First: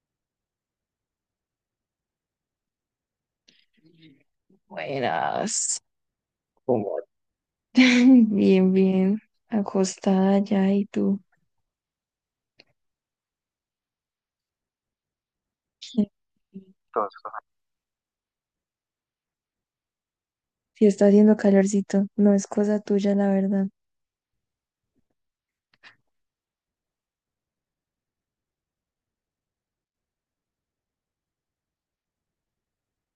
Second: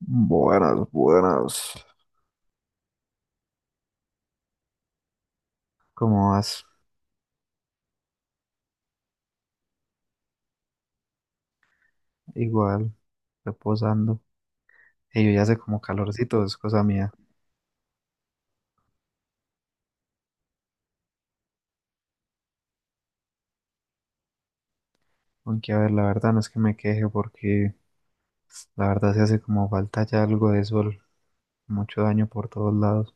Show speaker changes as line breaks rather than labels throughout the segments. Buenas, buenas.
Buenas.
¿Cómo vas?
¿Cómo? Bien, bien. Acostada ya, y tú.
Igual, reposando. Y yo ya hace como
Sí.
calorcito, es cosa mía.
Entonces, sí está haciendo calorcito. No es cosa tuya, la verdad.
Aunque a ver, la verdad no es que me queje porque la verdad se hace como falta ya algo de sol. Mucho daño por todos lados.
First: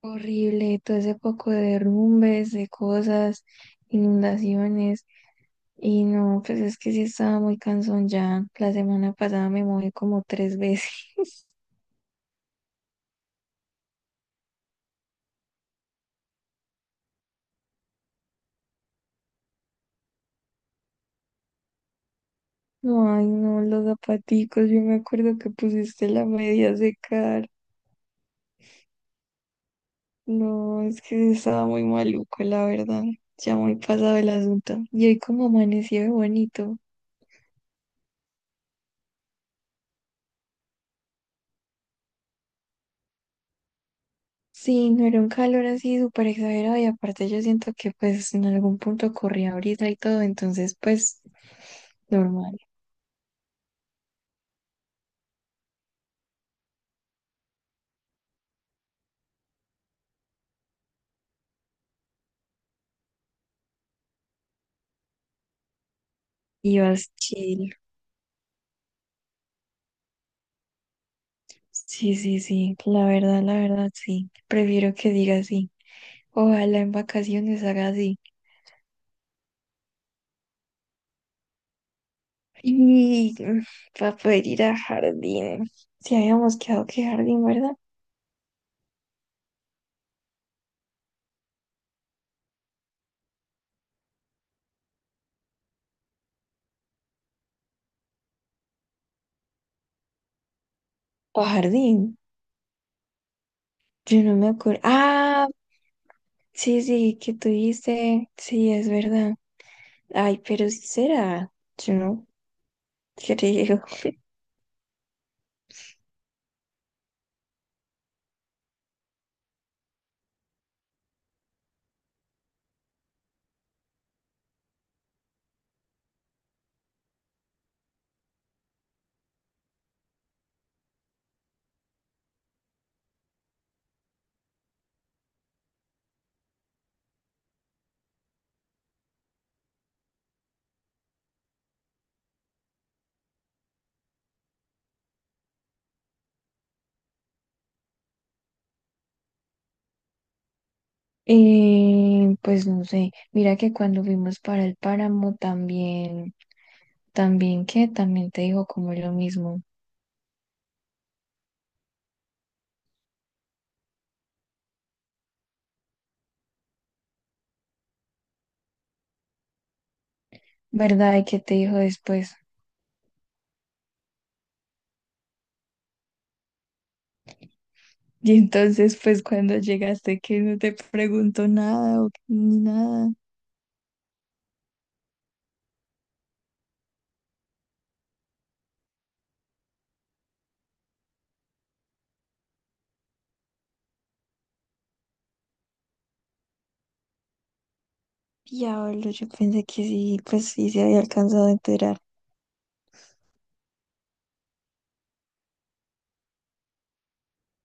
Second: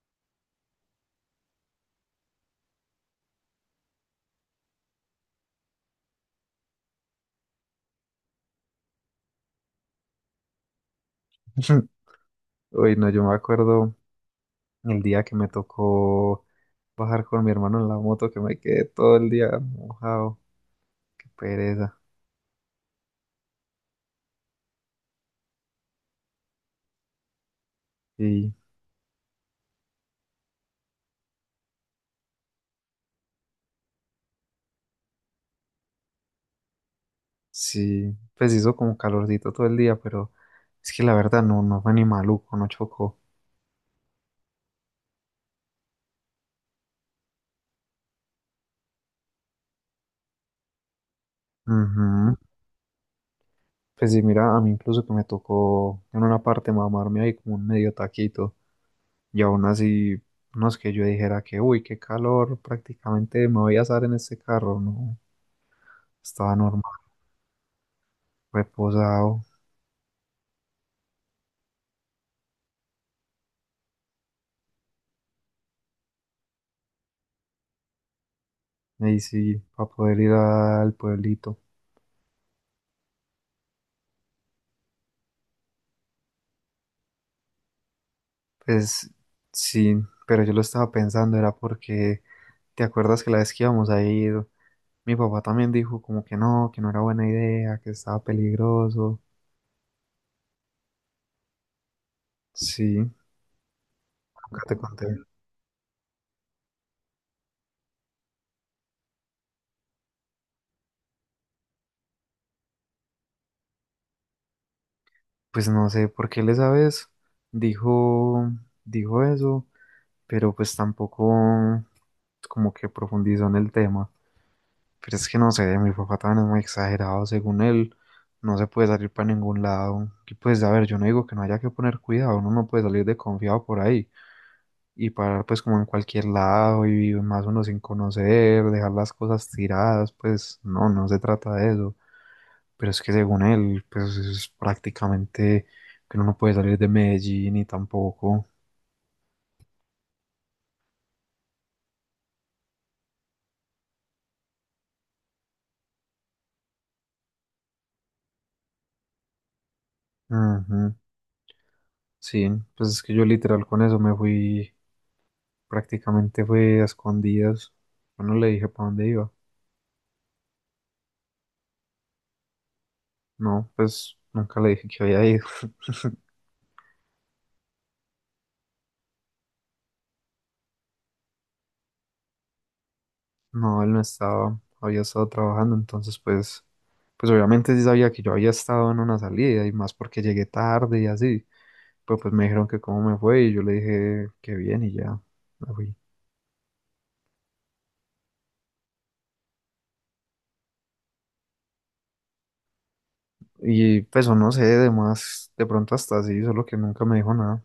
Horrible. Todo ese poco de derrumbes, de cosas, inundaciones. Y no, pues es que sí estaba muy cansón ya. La semana pasada me mojé como 3 veces.
Uy, no, yo me acuerdo el día que me tocó bajar con mi hermano en la moto que me quedé todo el día mojado. Qué pereza.
No, ay, no, los zapaticos. Yo me acuerdo que pusiste la media a secar.
Y
No, es que estaba muy maluco, la verdad. Ya muy pasado el asunto. Y hoy como amaneció de bonito.
sí, pues hizo como calorcito todo el día, pero es que la verdad no fue ni maluco, no chocó.
Sí, no era un calor así súper exagerado, y aparte yo siento que pues en algún punto corría brisa y todo, entonces pues
Ujú.
normal.
Pues sí, mira, a mí incluso que me tocó en una parte mamarme ahí como un medio taquito y aún así, no es que yo dijera que, uy, qué calor, prácticamente me voy a asar en este carro, no, estaba normal,
Ibas chill.
reposado,
Sí, sí, sí, la verdad, sí. Prefiero que diga así. Ojalá en vacaciones haga así.
ahí sí, para poder ir al pueblito.
Y para poder ir a jardín. Si habíamos quedado que jardín, ¿verdad?
Pues sí, pero yo lo estaba pensando, era porque, ¿te acuerdas que la vez que íbamos a ir, mi papá también dijo como que no era buena idea, que estaba peligroso,
Pa' jardín.
sí,
Yo no me
nunca te
acuerdo.
conté?
Ah, sí, sí, que tú dices. Sí, es verdad. Ay, pero sí será. Yo no creo.
Pues no sé por qué les sabes, dijo, dijo eso, pero pues tampoco como que profundizó en el tema. Pero es que no sé, mi papá también es muy exagerado, según él, no se puede salir para ningún lado. Y pues, a ver, yo no digo que no haya que poner cuidado, uno no puede salir desconfiado por ahí y parar pues como en cualquier lado y más uno sin conocer, dejar las cosas tiradas, pues no, no se trata de eso. Pero es que según él, pues es prácticamente que uno no puede salir de Medellín y tampoco.
Pues no sé. Mira que cuando fuimos para el páramo también, también que también te dijo como lo mismo.
Ujú, sí, pues es que yo literal con eso me fui, prácticamente fue a escondidas. Yo no le dije para dónde iba.
¿Verdad? ¿Y qué te dijo después?
No, pues nunca le dije que había ido.
Y entonces, pues cuando llegaste, ¿que no te preguntó nada o ni nada?
No, él no estaba, había estado trabajando, entonces pues, pues obviamente sí sabía que yo había estado en una salida y más porque llegué tarde y así. Pero pues me dijeron que cómo me fue y yo le dije que bien y ya me fui.
Diablo, yo pensé que sí, pues sí se había alcanzado a enterar.
Y pues o no sé, de más, de pronto hasta sí, solo que nunca me dijo nada.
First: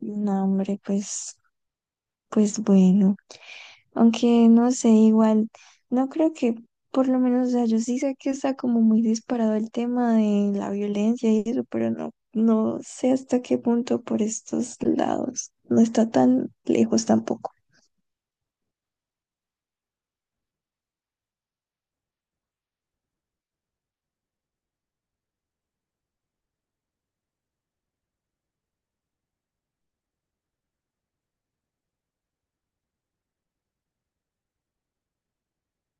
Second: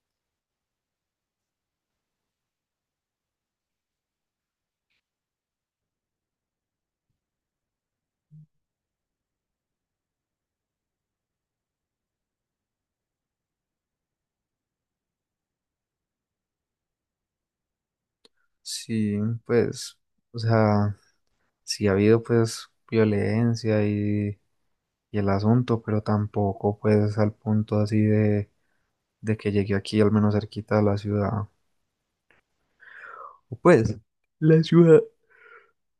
No, hombre, pues, pues bueno. Aunque no sé, igual, no creo que, por lo menos, o sea, yo sí sé que está como muy disparado el tema de la violencia y eso, pero no, no sé hasta qué punto por estos lados. No está tan lejos tampoco.
Sí, pues, o sea, sí ha habido pues violencia y el asunto, pero tampoco pues al punto así de que llegué aquí al menos cerquita de la ciudad. O pues, la ciudad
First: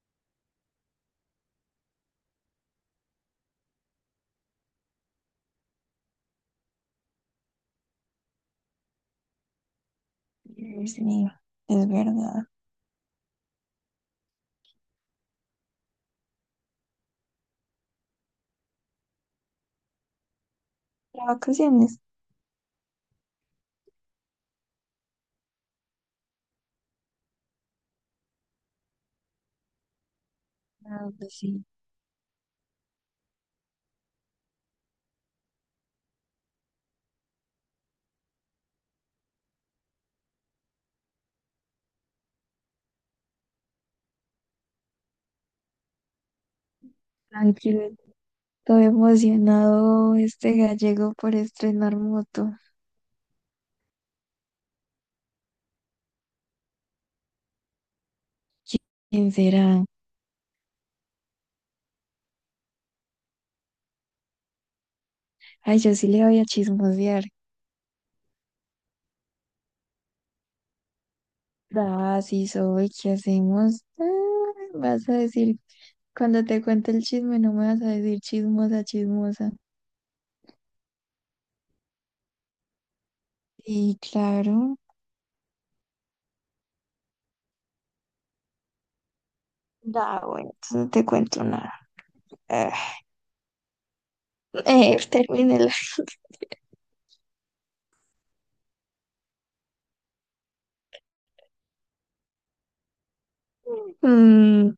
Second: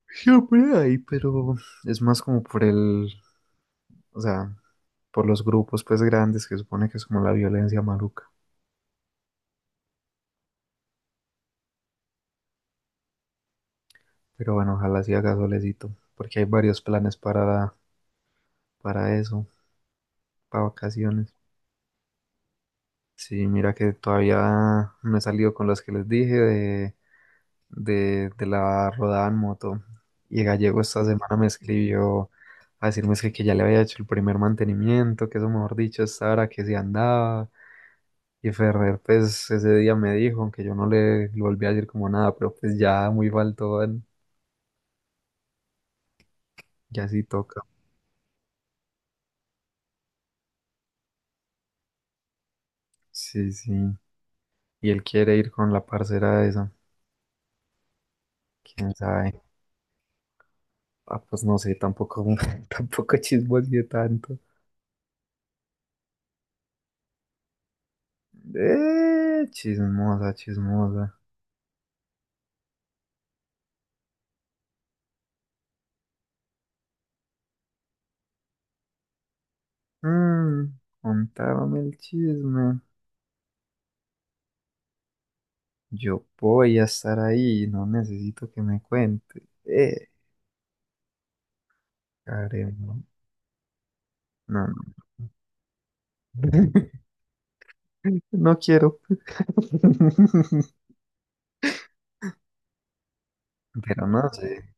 siempre hay, pero es más como por el, o sea, por los grupos pues grandes que supone que es como la violencia maluca.
Sí, es verdad.
Pero bueno, ojalá sí haga solecito, porque hay varios planes para eso, para
Las
vacaciones.
vacaciones.
Sí, mira que todavía no he salido con los que les dije de, de la rodada en moto. Y Gallego esta
Ah,
semana
pues
me
sí,
escribió a decirme es que ya le había hecho el primer mantenimiento, que eso mejor dicho, esta hora que se andaba. Y Ferrer, pues ese día me dijo, aunque yo no le, le volví a decir como nada, pero pues ya muy faltón, ya sí toca.
tranquilo. Todo emocionado este gallego por estrenar moto.
Sí, sí. Y él quiere ir con la parcera esa, quién
¿Quién
sabe.
será?
Ah, pues no sé, tampoco, tampoco chismoseé tanto.
Ay, yo sí le voy a chismosear.
Chismosa, chismosa.
Ah, sí soy. ¿Qué hacemos? Ah, vas a decir. Cuando te cuente el chisme, no me vas a decir chismosa, chismosa.
Mm, contaron el chisme.
Y claro.
Yo voy a estar ahí, no necesito que me cuente.
Da, bueno, entonces no te cuento nada. Ah.
Karen, no, no, no.
Termínela.
No quiero. Pero no sé,
Mm.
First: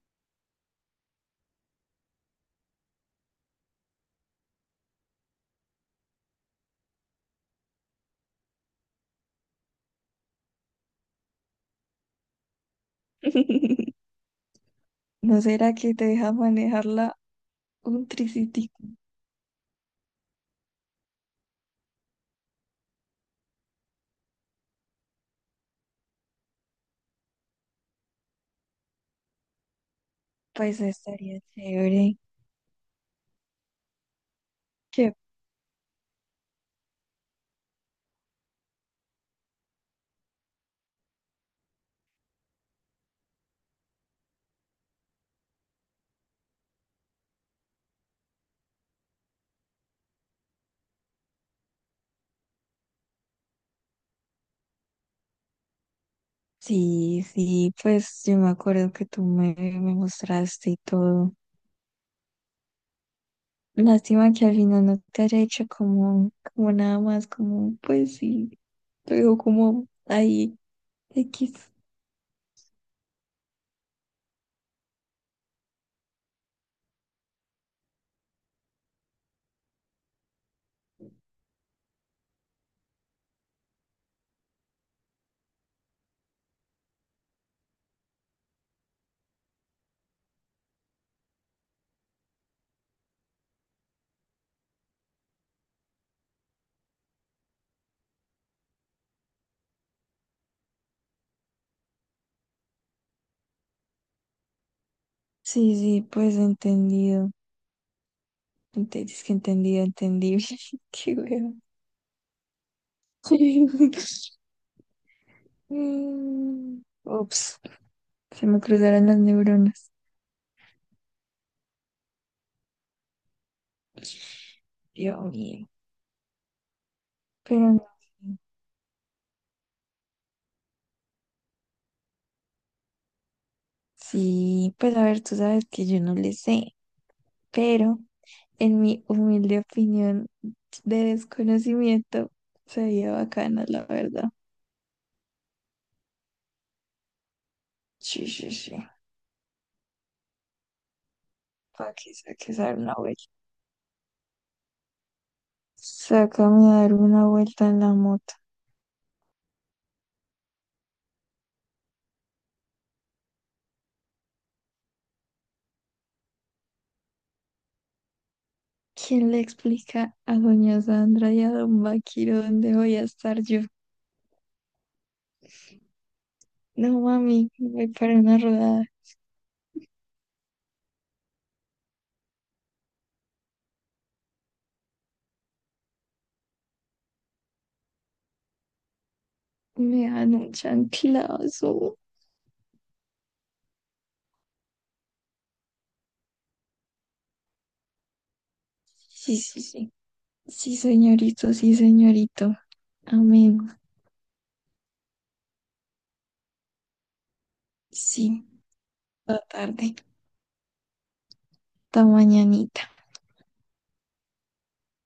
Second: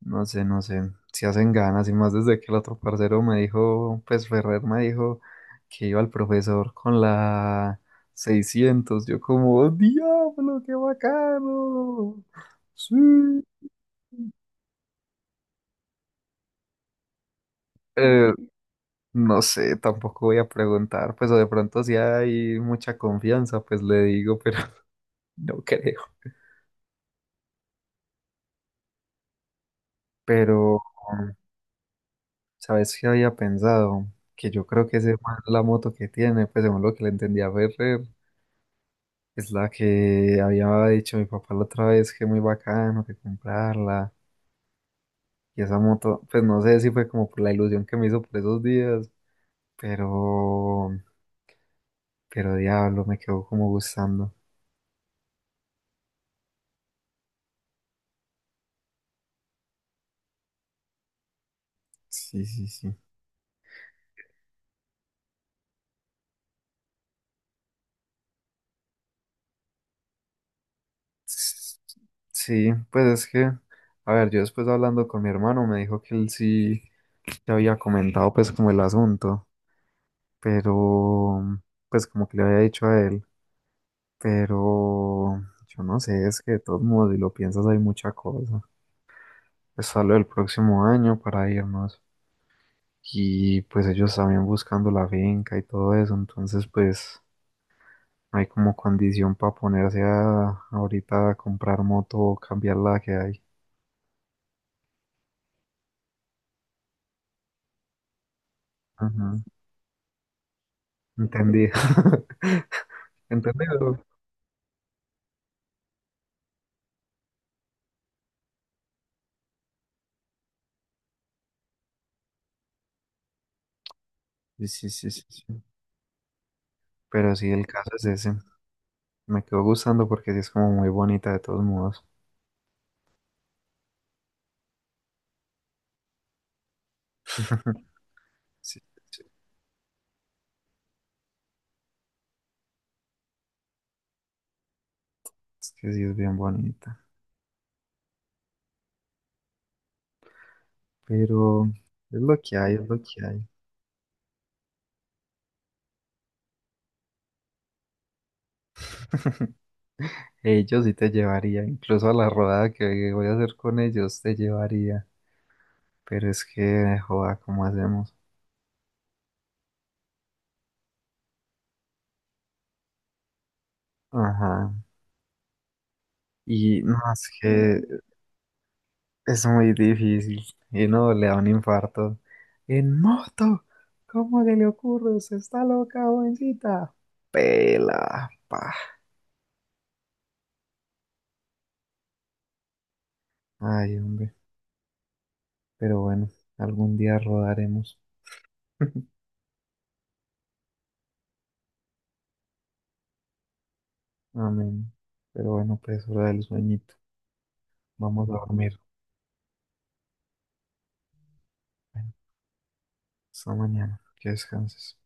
no sé, no sé. Si hacen ganas, y más desde que el otro parcero me dijo, pues Ferrer me dijo que iba al profesor con la 600. Yo como, diablo, qué bacano. Sí.
¿No será que te deja manejarla un
Eh,
tricitico?
no sé, tampoco voy a preguntar, pues o de pronto si hay mucha confianza, pues le digo, pero no creo. Pero,
Pues estaría chévere.
¿sabes qué había pensado? Que yo creo que
¿Qué?
ese man, la moto que tiene, pues según lo que le entendí a Ferrer, es la que había dicho mi papá la otra vez que muy bacano, que comprarla. Y esa moto, pues no sé si fue como por la ilusión que me hizo por esos días, pero, pero diablo, me quedó como gustando.
Sí, sí, pues yo me acuerdo que tú me mostraste y todo.
Sí, sí, sí.
Lástima que al final no te haya hecho como, como nada más, como, pues sí, te digo como ahí, X.
Sí, pues es que, a ver, yo después hablando con mi hermano me dijo que él sí le había comentado pues como el asunto, pero pues como que le había dicho a él, pero yo no sé, es que de todos modos si lo piensas hay mucha cosa. Pues hablo del próximo año para irnos y pues ellos también buscando la finca y todo eso, entonces pues no hay como condición para ponerse a ahorita a comprar moto o cambiar la que hay.
Sí, sí, pues entendido. Es que
Ujú,
entendido, entendible. Qué huevo.
entendí. ¿Entendido?
Mm, ups, se me cruzaron las neuronas.
Sí, sí, sí, sí,
Dios
sí.
mío.
Pero sí,
Pero
el
no
caso es ese.
sé.
Me quedó gustando porque sí es como muy bonita de todos modos.
Sí, pues a ver, tú sabes que yo no le sé, pero
Sí,
en mi humilde opinión de desconocimiento sería bacana, la verdad.
es que sí es bien bonita.
Sí, sí, sí.
Pero
Para que
es lo que
saques a
hay,
dar
es
una
lo
vuelta.
que hay.
Sácame a dar una vuelta en la moto.
Ellos sí te llevaría, incluso a la rodada que voy a hacer con ellos te llevaría. Pero es que, joda, ¿cómo hacemos?
¿Quién le explica a doña Sandra y a don Vaquiro dónde voy a estar yo?
Ajá. Y no,
No,
es
mami,
que
voy para una rodada.
es muy difícil. Y no, le da un infarto. En moto. ¿Cómo se le ocurre? ¿Se está loca, jovencita? Pela, pa.
Me dan un chanclazo.
Ay, hombre. Pero bueno, algún día rodaremos.
Sí, sí, sí. Sí, señorito, sí, señorito. Amén.
Amén. Pero bueno, pues hora del sueñito. Vamos a
Sí,
dormir.
toda tarde, toda
Bueno,
mañanita.
hasta mañana. Que descanses.